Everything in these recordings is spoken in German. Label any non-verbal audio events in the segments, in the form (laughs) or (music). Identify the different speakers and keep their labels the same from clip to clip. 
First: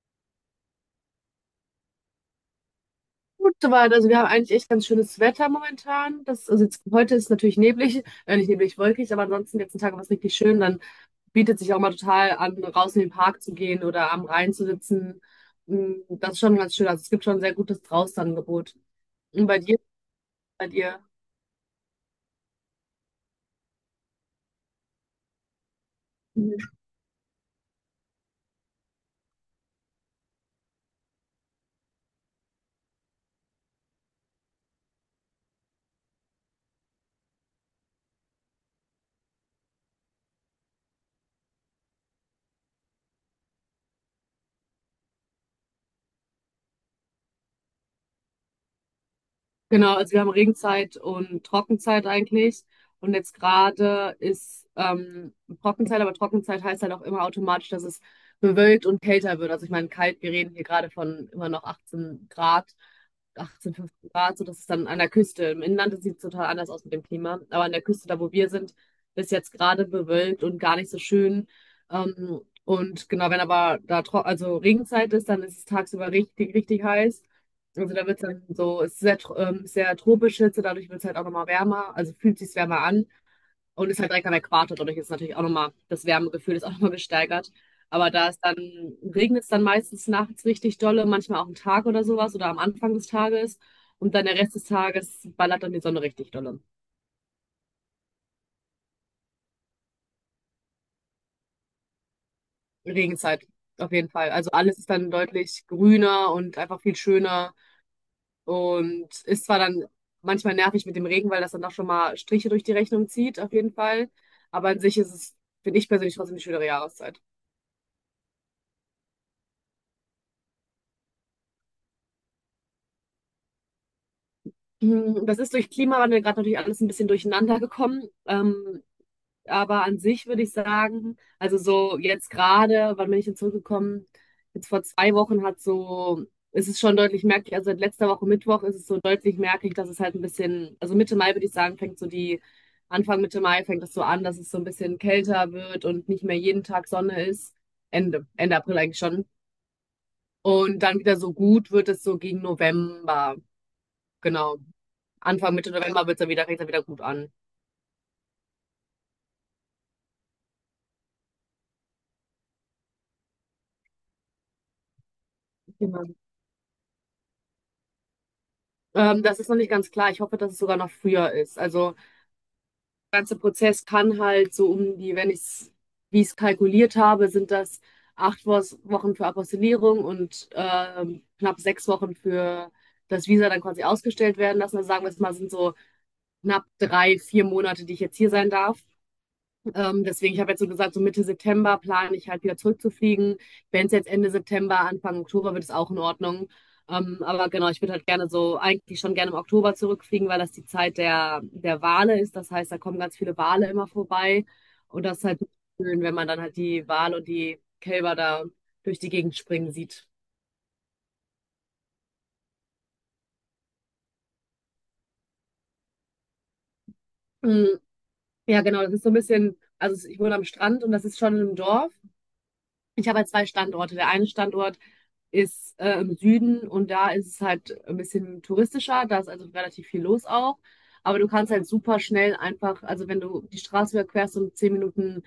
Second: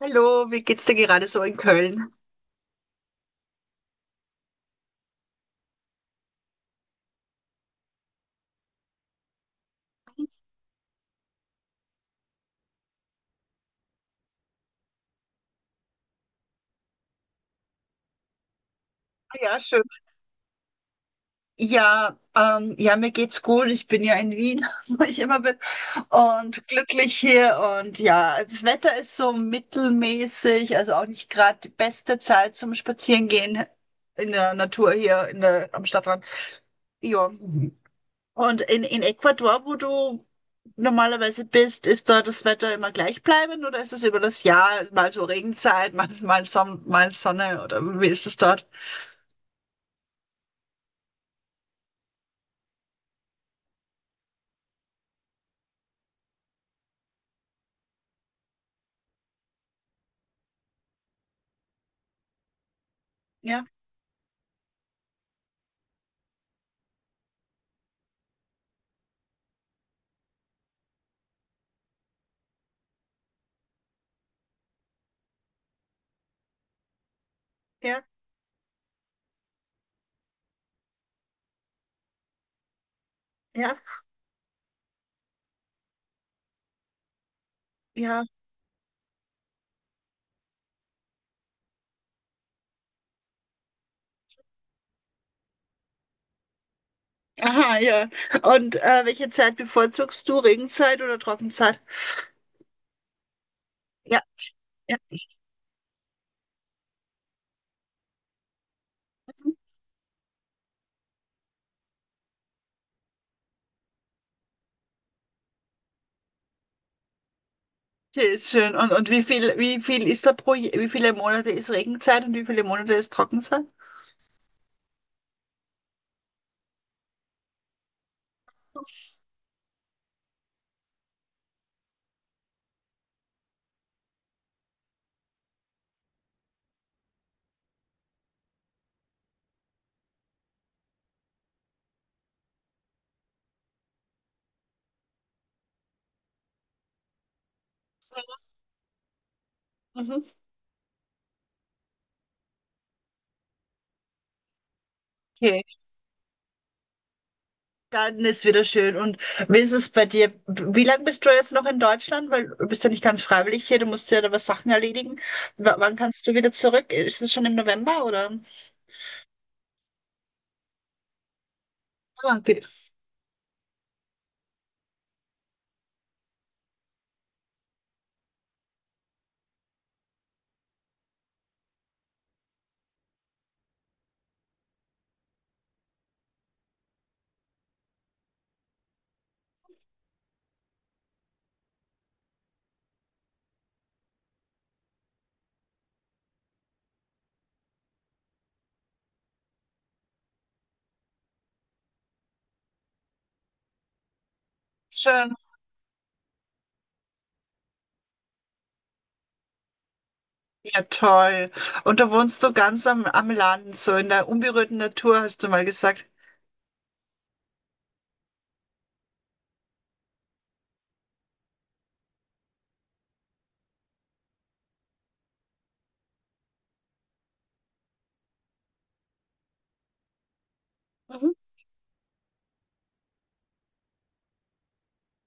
Speaker 1: Hallo, wie geht's dir gerade so in Köln?
Speaker 2: Gut soweit. Also wir haben eigentlich echt ganz schönes Wetter momentan. Also jetzt, heute ist natürlich neblig, nicht neblig, wolkig, aber ansonsten die letzten Tage war es richtig schön. Dann bietet sich auch mal total an, raus in den Park zu gehen oder am Rhein zu sitzen. Das ist schon ganz schön. Also es gibt schon ein sehr gutes Draußenangebot.
Speaker 1: Ah,
Speaker 2: Und
Speaker 1: ja,
Speaker 2: bei dir,
Speaker 1: schön.
Speaker 2: bei dir.
Speaker 1: Ja, ja, mir geht's gut. Ich bin ja in Wien, (laughs) wo ich immer bin, und glücklich hier. Und ja, das Wetter ist so mittelmäßig, also auch nicht gerade die beste Zeit zum Spazierengehen in der Natur hier am Stadtrand. Ja. Und in Ecuador, wo du normalerweise bist, ist da das Wetter immer gleichbleibend, oder ist es über das Jahr mal so Regenzeit, (laughs) mal Sonne, oder wie ist es dort?
Speaker 2: Genau, also wir haben Regenzeit und Trockenzeit eigentlich. Und jetzt gerade ist Trockenzeit, aber Trockenzeit heißt halt auch immer automatisch, dass es bewölkt und kälter wird. Also ich meine, kalt, wir reden hier gerade von immer noch 18 Grad,
Speaker 1: Ja.
Speaker 2: 18, 15 Grad, so dass es dann an der Küste. Im Inland sieht es total anders aus mit dem Klima. Aber an der Küste, da wo wir sind, ist jetzt gerade bewölkt und gar nicht so schön. Und genau, wenn aber da tro also Regenzeit ist, dann ist es tagsüber richtig, richtig heiß. Also
Speaker 1: Ja,
Speaker 2: da wird es dann so, es ist sehr, sehr tropisch Hitze, dadurch wird es halt auch nochmal wärmer, also fühlt sich wärmer an
Speaker 1: ja,
Speaker 2: und ist halt direkt am Äquator. Dadurch ist natürlich auch nochmal, das Wärmegefühl ist auch nochmal gesteigert. Aber
Speaker 1: ja.
Speaker 2: da es dann, regnet es dann meistens nachts richtig dolle, manchmal auch einen Tag oder sowas oder am Anfang des Tages, und dann der Rest des Tages ballert dann die Sonne richtig dolle.
Speaker 1: Aha, ja. Und welche Zeit bevorzugst du? Regenzeit oder Trockenzeit?
Speaker 2: Regenzeit, auf jeden
Speaker 1: Ja,
Speaker 2: Fall. Also alles ist
Speaker 1: ja.
Speaker 2: dann deutlich grüner und einfach viel schöner. Und ist zwar dann manchmal nervig mit dem Regen, weil das dann doch schon mal Striche durch die Rechnung zieht, auf jeden Fall. Aber an sich ist es, finde ich persönlich, trotzdem eine schöne Jahreszeit.
Speaker 1: Okay, schön. Und, wie viel ist da pro, wie viele Monate ist Regenzeit und wie viele Monate ist Trockenzeit?
Speaker 2: Das ist durch Klimawandel gerade natürlich alles ein bisschen durcheinander gekommen. Aber an sich würde ich sagen, also so jetzt gerade, wann bin ich denn zurückgekommen? Jetzt vor 2 Wochen hat so, ist es schon deutlich merklich, also seit letzter Woche Mittwoch ist es so deutlich merklich, dass es halt ein bisschen, also Mitte Mai würde ich sagen, fängt so die, Anfang Mitte Mai fängt es so an, dass es so ein bisschen kälter wird und nicht mehr jeden Tag Sonne ist. Ende April eigentlich schon.
Speaker 1: Mhm.
Speaker 2: Und dann wieder so gut wird es so gegen November. Genau. Anfang
Speaker 1: Okay,
Speaker 2: Mitte November wird es dann wieder, fängt es dann wieder gut an.
Speaker 1: dann ist wieder schön. Und wie ist es bei dir? Wie lange bist du jetzt noch in Deutschland? Weil du bist ja nicht ganz freiwillig hier, du musst ja da was Sachen erledigen. W Wann
Speaker 2: Genau.
Speaker 1: kannst du wieder zurück? Ist es schon im November oder?
Speaker 2: Das ist noch nicht ganz klar. Ich hoffe, dass es sogar noch früher ist. Also,
Speaker 1: Ah, okay.
Speaker 2: der ganze Prozess kann halt so um die, wenn ich es, wie ich es kalkuliert habe, sind das acht Wochen für Apostillierung und knapp 6 Wochen für das Visa dann quasi ausgestellt werden lassen. Also sagen wir es mal, sind so knapp drei, vier Monate, die ich jetzt hier sein darf. Deswegen, ich habe jetzt so gesagt, so Mitte September plane ich halt wieder zurückzufliegen. Wenn es jetzt Ende September, Anfang Oktober wird, es auch in Ordnung. Aber genau, ich würde halt gerne so, eigentlich schon gerne im Oktober zurückfliegen, weil das die Zeit der Wale ist. Das heißt, da kommen ganz viele Wale immer vorbei. Und das ist
Speaker 1: Schön.
Speaker 2: halt schön, wenn man dann halt die Wale und die Kälber da durch die Gegend springen sieht.
Speaker 1: Ja, toll. Und du wohnst so ganz am Land, so in der unberührten Natur, hast du mal gesagt.
Speaker 2: Mm, ja, genau, das ist so ein bisschen, also ich wohne am Strand und das ist schon im Dorf. Ich habe halt zwei Standorte. Der eine Standort ist im Süden und da ist es halt ein bisschen touristischer. Da ist also relativ viel los auch. Aber du
Speaker 1: Mhm.
Speaker 2: kannst halt super schnell einfach, also wenn du die Straße überquerst und 10 Minuten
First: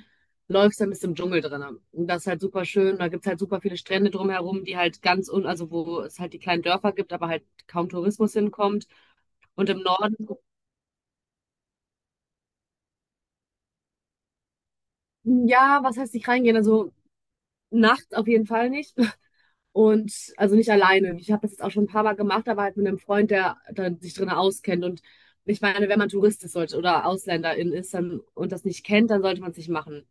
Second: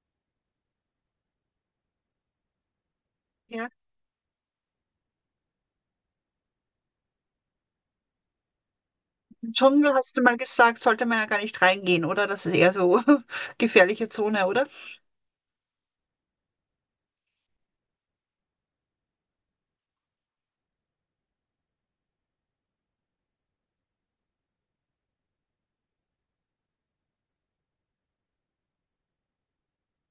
Speaker 2: läufst, dann bist du im Dschungel drin. Und das ist halt super schön. Da gibt's halt super
Speaker 1: Ja,
Speaker 2: viele Strände drumherum, die halt ganz also wo es halt die kleinen Dörfer gibt, aber halt kaum Tourismus hinkommt.
Speaker 1: im
Speaker 2: Und im
Speaker 1: Dschungel hast du
Speaker 2: Norden,
Speaker 1: mal gesagt, sollte man ja gar nicht reingehen, oder? Das ist eher so (laughs) gefährliche Zone, oder?
Speaker 2: ja, was heißt nicht reingehen? Also nachts auf jeden Fall nicht. Und also nicht alleine. Ich habe das jetzt auch schon ein paar Mal gemacht, aber halt mit einem Freund, der dann sich drin auskennt. Und ich meine, wenn man Tourist ist sollte, oder Ausländerin ist dann, und das nicht kennt, dann sollte man es nicht machen.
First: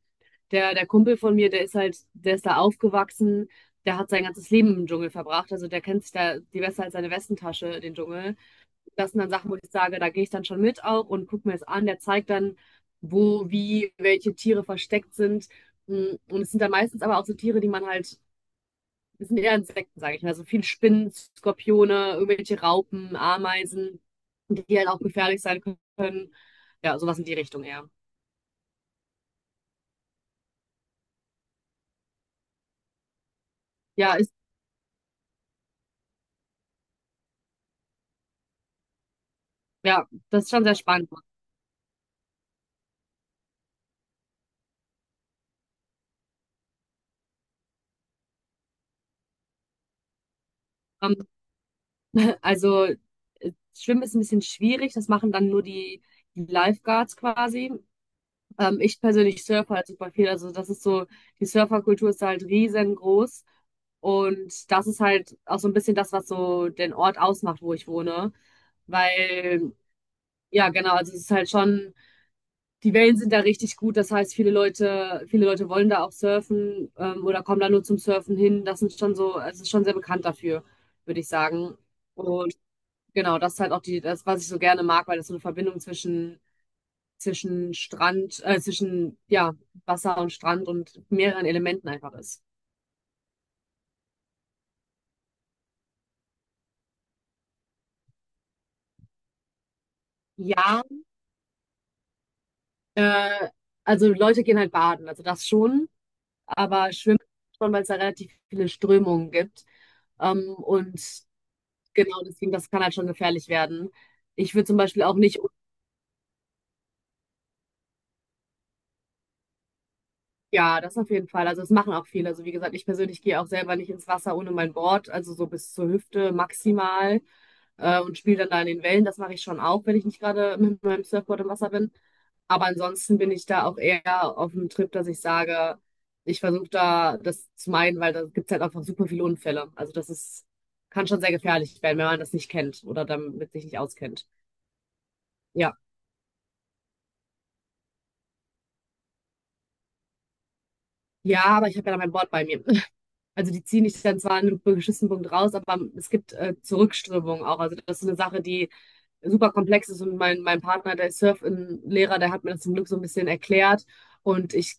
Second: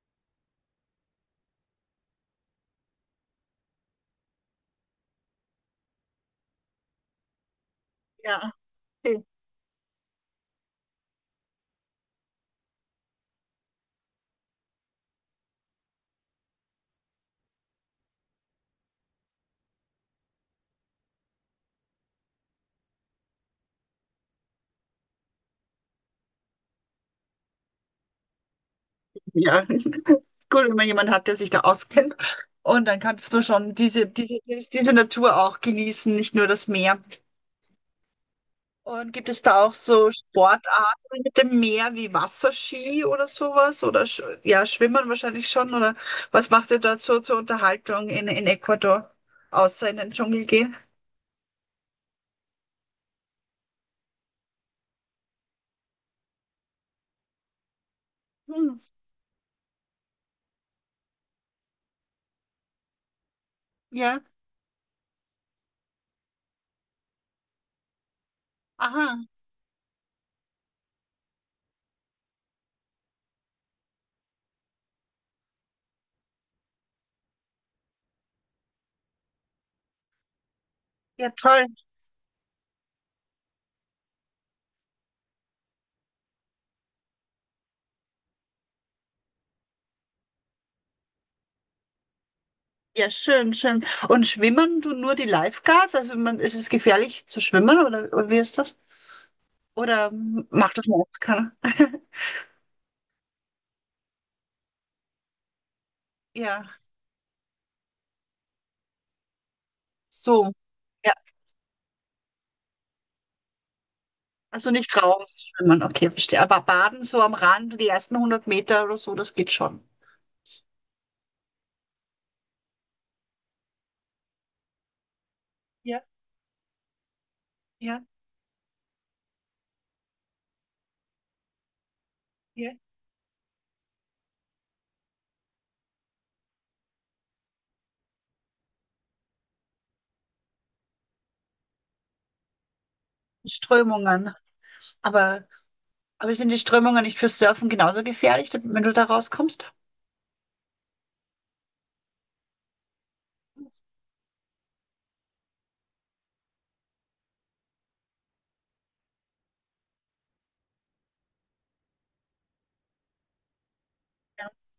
Speaker 2: Der Kumpel von mir, der ist halt, der ist da aufgewachsen, der hat sein ganzes Leben im Dschungel verbracht. Also der kennt sich da die besser als seine Westentasche, den Dschungel.
Speaker 1: Ja.
Speaker 2: Das sind
Speaker 1: Okay.
Speaker 2: dann Sachen, wo ich sage, da gehe ich dann schon mit auch und gucke mir es an. Der zeigt dann, wo, wie, welche Tiere versteckt sind. Und es sind dann meistens aber auch so Tiere, die man halt das sind eher Insekten, sage ich mal. So viel Spinnen, Skorpione, irgendwelche Raupen, Ameisen, die halt auch gefährlich sein können. Ja, sowas in die Richtung eher.
Speaker 1: Ja, (laughs) gut, wenn man jemanden hat, der sich da auskennt. Und dann kannst du schon
Speaker 2: Ja, ist,
Speaker 1: diese Natur auch genießen, nicht nur das Meer. Und gibt es da auch
Speaker 2: ja,
Speaker 1: so
Speaker 2: das ist schon sehr spannend.
Speaker 1: Sportarten mit dem Meer wie Wasserski oder sowas? Oder sch ja, Schwimmen wahrscheinlich schon. Oder was macht ihr dort so zur Unterhaltung in Ecuador, außer in den Dschungel gehen?
Speaker 2: Ähm, also, Schwimmen ist ein bisschen schwierig. Das machen dann nur die Lifeguards quasi.
Speaker 1: Hm,
Speaker 2: Ich persönlich surfe halt super viel. Also, das ist so, die Surferkultur ist halt riesengroß.
Speaker 1: ja,
Speaker 2: Und das ist halt auch so ein bisschen das, was so den Ort ausmacht, wo ich wohne.
Speaker 1: aha,
Speaker 2: Weil Ja, genau. Also es ist halt schon, die Wellen sind da richtig gut. Das heißt, viele Leute wollen da auch surfen, oder kommen da nur zum Surfen hin. Das sind schon so, also es ist schon sehr bekannt dafür, würde ich
Speaker 1: ja, toll.
Speaker 2: sagen. Und genau, das ist halt auch die, das, was ich so gerne mag, weil das so eine Verbindung zwischen, Strand, zwischen, ja, Wasser und Strand und mehreren Elementen einfach ist.
Speaker 1: Ja, schön, schön. Und schwimmen du nur die Lifeguards? Also man, ist es gefährlich zu schwimmen, oder wie ist das? Oder macht
Speaker 2: Ja,
Speaker 1: das noch keiner? (laughs)
Speaker 2: äh, also Leute gehen halt baden, also das schon,
Speaker 1: Ja,
Speaker 2: aber schwimmen schon, weil es da relativ viele Strömungen gibt.
Speaker 1: so.
Speaker 2: Ähm, und Genau, deswegen, das kann halt schon gefährlich werden. Ich würde
Speaker 1: Also
Speaker 2: zum
Speaker 1: nicht
Speaker 2: Beispiel auch nicht,
Speaker 1: raus schwimmen, okay, verstehe. Aber baden so am Rand, die ersten hundert Meter oder so, das geht schon.
Speaker 2: ja, das auf jeden Fall. Also das machen auch viele. Also wie gesagt, ich persönlich gehe auch selber nicht ins Wasser ohne mein Board, also so bis zur
Speaker 1: Ja,
Speaker 2: Hüfte maximal
Speaker 1: ja,
Speaker 2: und spiele dann da in den Wellen. Das mache ich schon auch, wenn ich nicht gerade mit meinem Surfboard im Wasser bin. Aber
Speaker 1: ja.
Speaker 2: ansonsten bin ich da auch eher auf dem Trip, dass ich sage, ich versuche da das zu meiden, weil da gibt es halt einfach super viele Unfälle. Also das ist, kann schon sehr gefährlich werden, wenn man das nicht kennt oder damit sich nicht auskennt.
Speaker 1: Strömungen. Aber,
Speaker 2: Ja.
Speaker 1: aber sind die Strömungen nicht fürs Surfen genauso gefährlich, wenn du da rauskommst?
Speaker 2: Ja, aber ich habe ja dann mein Board bei mir. Also die ziehen dich dann zwar an einem beschissenen Punkt raus, aber es gibt Zurückströmung auch. Also das ist eine Sache, die super komplex ist, und mein Partner, der ist Surf-Lehrer, der hat mir das zum Glück so ein bisschen erklärt und ich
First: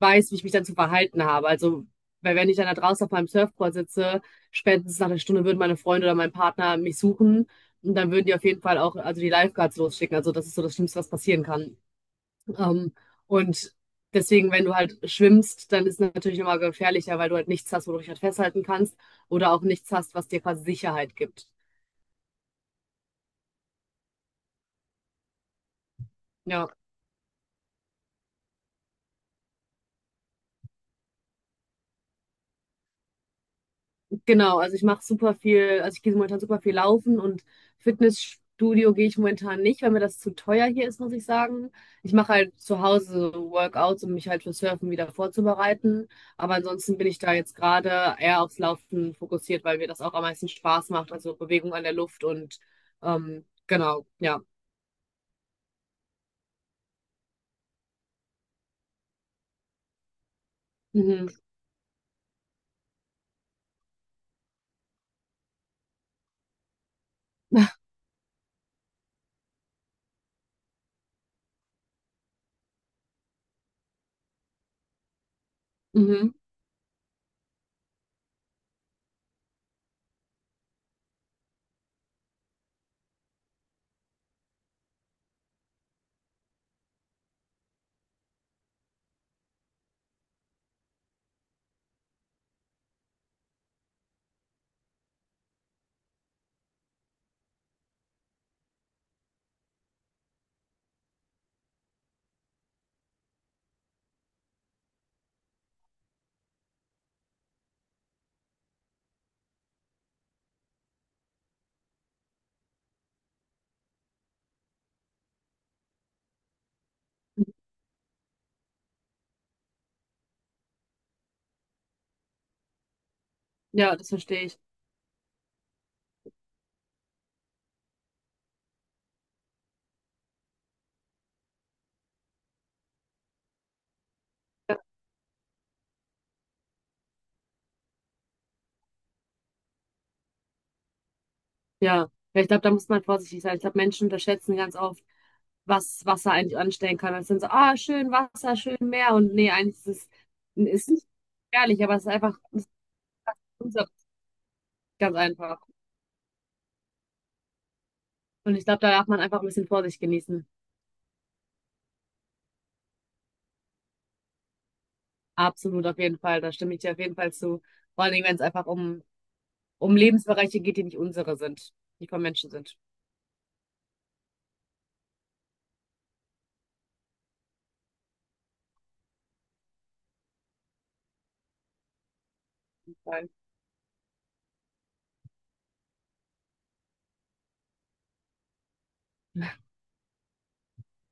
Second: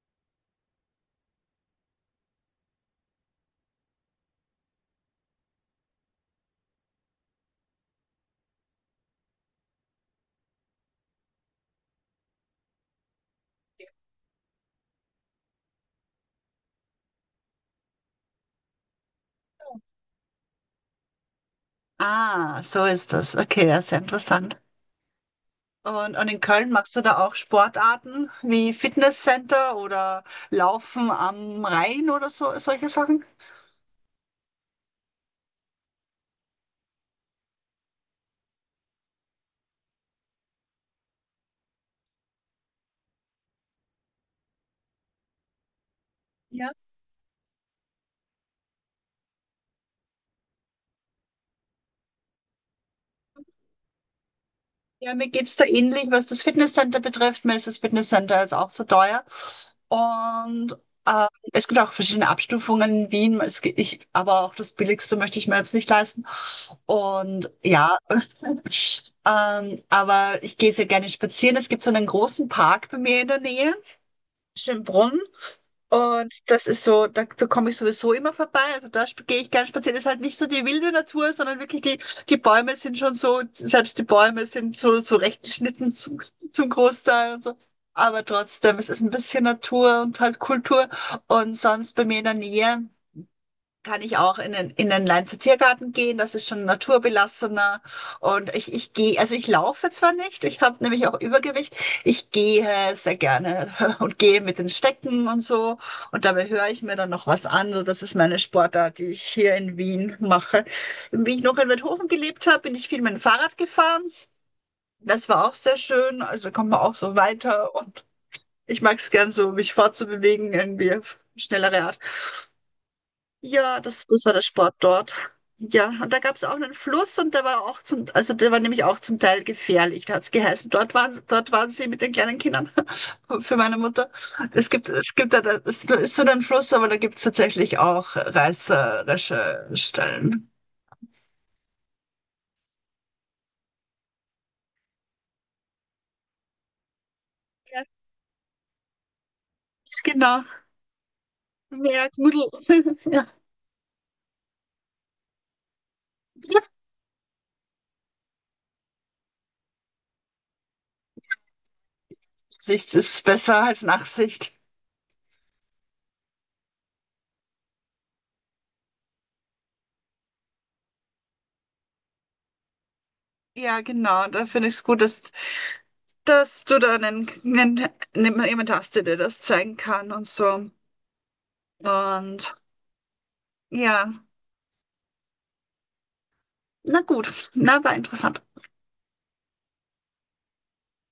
Speaker 2: weiß, wie ich mich dann zu verhalten habe. Also weil wenn ich dann da draußen auf meinem Surfboard sitze, spätestens nach einer Stunde würden meine Freunde oder mein Partner mich suchen, und dann würden die auf jeden Fall auch also die Lifeguards losschicken. Also das ist so das Schlimmste, was passieren kann. Ähm, und Deswegen, wenn du halt schwimmst, dann ist es natürlich nochmal gefährlicher, weil du halt nichts hast, wo du dich halt festhalten kannst oder auch nichts hast, was dir quasi Sicherheit gibt.
Speaker 1: Ah, so ist das. Okay, ja, sehr interessant. Und in
Speaker 2: Ja,
Speaker 1: Köln machst du da auch Sportarten wie Fitnesscenter oder Laufen am Rhein oder so, solche Sachen?
Speaker 2: genau. Also ich mache super viel, also ich gehe momentan super viel laufen, und Fitnessstudio gehe ich momentan nicht, weil mir das zu teuer hier ist, muss ich sagen. Ich mache halt zu Hause so Workouts, um mich halt für Surfen wieder vorzubereiten. Aber
Speaker 1: Ja.
Speaker 2: ansonsten bin ich da jetzt gerade eher aufs Laufen fokussiert, weil mir das auch am meisten Spaß macht. Also Bewegung an der Luft und genau, ja.
Speaker 1: Ja, mir geht's da ähnlich, was das Fitnesscenter betrifft. Mir ist das Fitnesscenter jetzt auch zu teuer. Und
Speaker 2: Mhm.
Speaker 1: es gibt auch verschiedene Abstufungen in Wien. Es gibt, ich, aber auch das Billigste möchte ich mir jetzt nicht leisten. Und
Speaker 2: (laughs)
Speaker 1: ja, (laughs) aber ich gehe sehr gerne spazieren. Es gibt so einen großen Park bei mir in der Nähe, Schönbrunn.
Speaker 2: Mhm.
Speaker 1: Und das ist so, da komme ich sowieso immer vorbei. Also gehe ich gern spazieren. Ist halt nicht so die wilde Natur, sondern wirklich die, die Bäume sind schon so, selbst die Bäume sind so, so recht geschnitten zum Großteil und so. Aber trotzdem, es ist ein bisschen Natur und halt Kultur. Und sonst bei mir in der Nähe kann ich auch in den Leinzer-Tiergarten gehen. Das ist schon naturbelassener. Und ich gehe, also ich laufe zwar nicht, ich habe nämlich auch Übergewicht. Ich gehe sehr gerne (laughs) und gehe mit den Stecken und so. Und dabei höre ich mir dann noch was an. So, das ist meine Sportart, die ich hier in Wien mache. Wie ich noch in Weidhofen gelebt habe, bin ich viel mit dem Fahrrad gefahren. Das war auch sehr schön. Also kommt man auch so weiter. Und ich mag es gern so, mich fortzubewegen, irgendwie auf schnellere Art. Ja,
Speaker 2: Ja, das
Speaker 1: das war der
Speaker 2: verstehe ich.
Speaker 1: Sport dort. Ja, und da gab es auch einen Fluss und der war auch zum, also der war nämlich auch zum Teil gefährlich. Da hat es geheißen, dort waren sie mit den kleinen Kindern (laughs) für meine Mutter. Es gibt da, ist so ein Fluss, aber da gibt es tatsächlich auch reißerische Stellen.
Speaker 2: Ja. Ja, ich glaube, da muss man vorsichtig sein. Ich glaube, Menschen unterschätzen ganz oft, was Wasser eigentlich anstellen kann. Es sind so, ah,
Speaker 1: Ja,
Speaker 2: schön Wasser, schön Meer. Und nee, eigentlich ist es
Speaker 1: genau.
Speaker 2: ist nicht gefährlich, aber es ist
Speaker 1: Mehr
Speaker 2: einfach,
Speaker 1: Gudel.
Speaker 2: es ist
Speaker 1: (laughs) Ja.
Speaker 2: unser- ganz einfach. Und ich glaube, da darf man einfach ein bisschen Vorsicht genießen.
Speaker 1: Sicht ist besser als Nachsicht.
Speaker 2: Absolut, auf jeden Fall. Da stimme ich dir auf jeden Fall zu. Vor allen Dingen, wenn es einfach um, Lebensbereiche geht, die nicht unsere sind, die von Menschen sind.
Speaker 1: Ja, genau. Da finde ich es gut, dass du da jemanden hast, der dir das zeigen kann und so. Und ja, na gut, na, war interessant.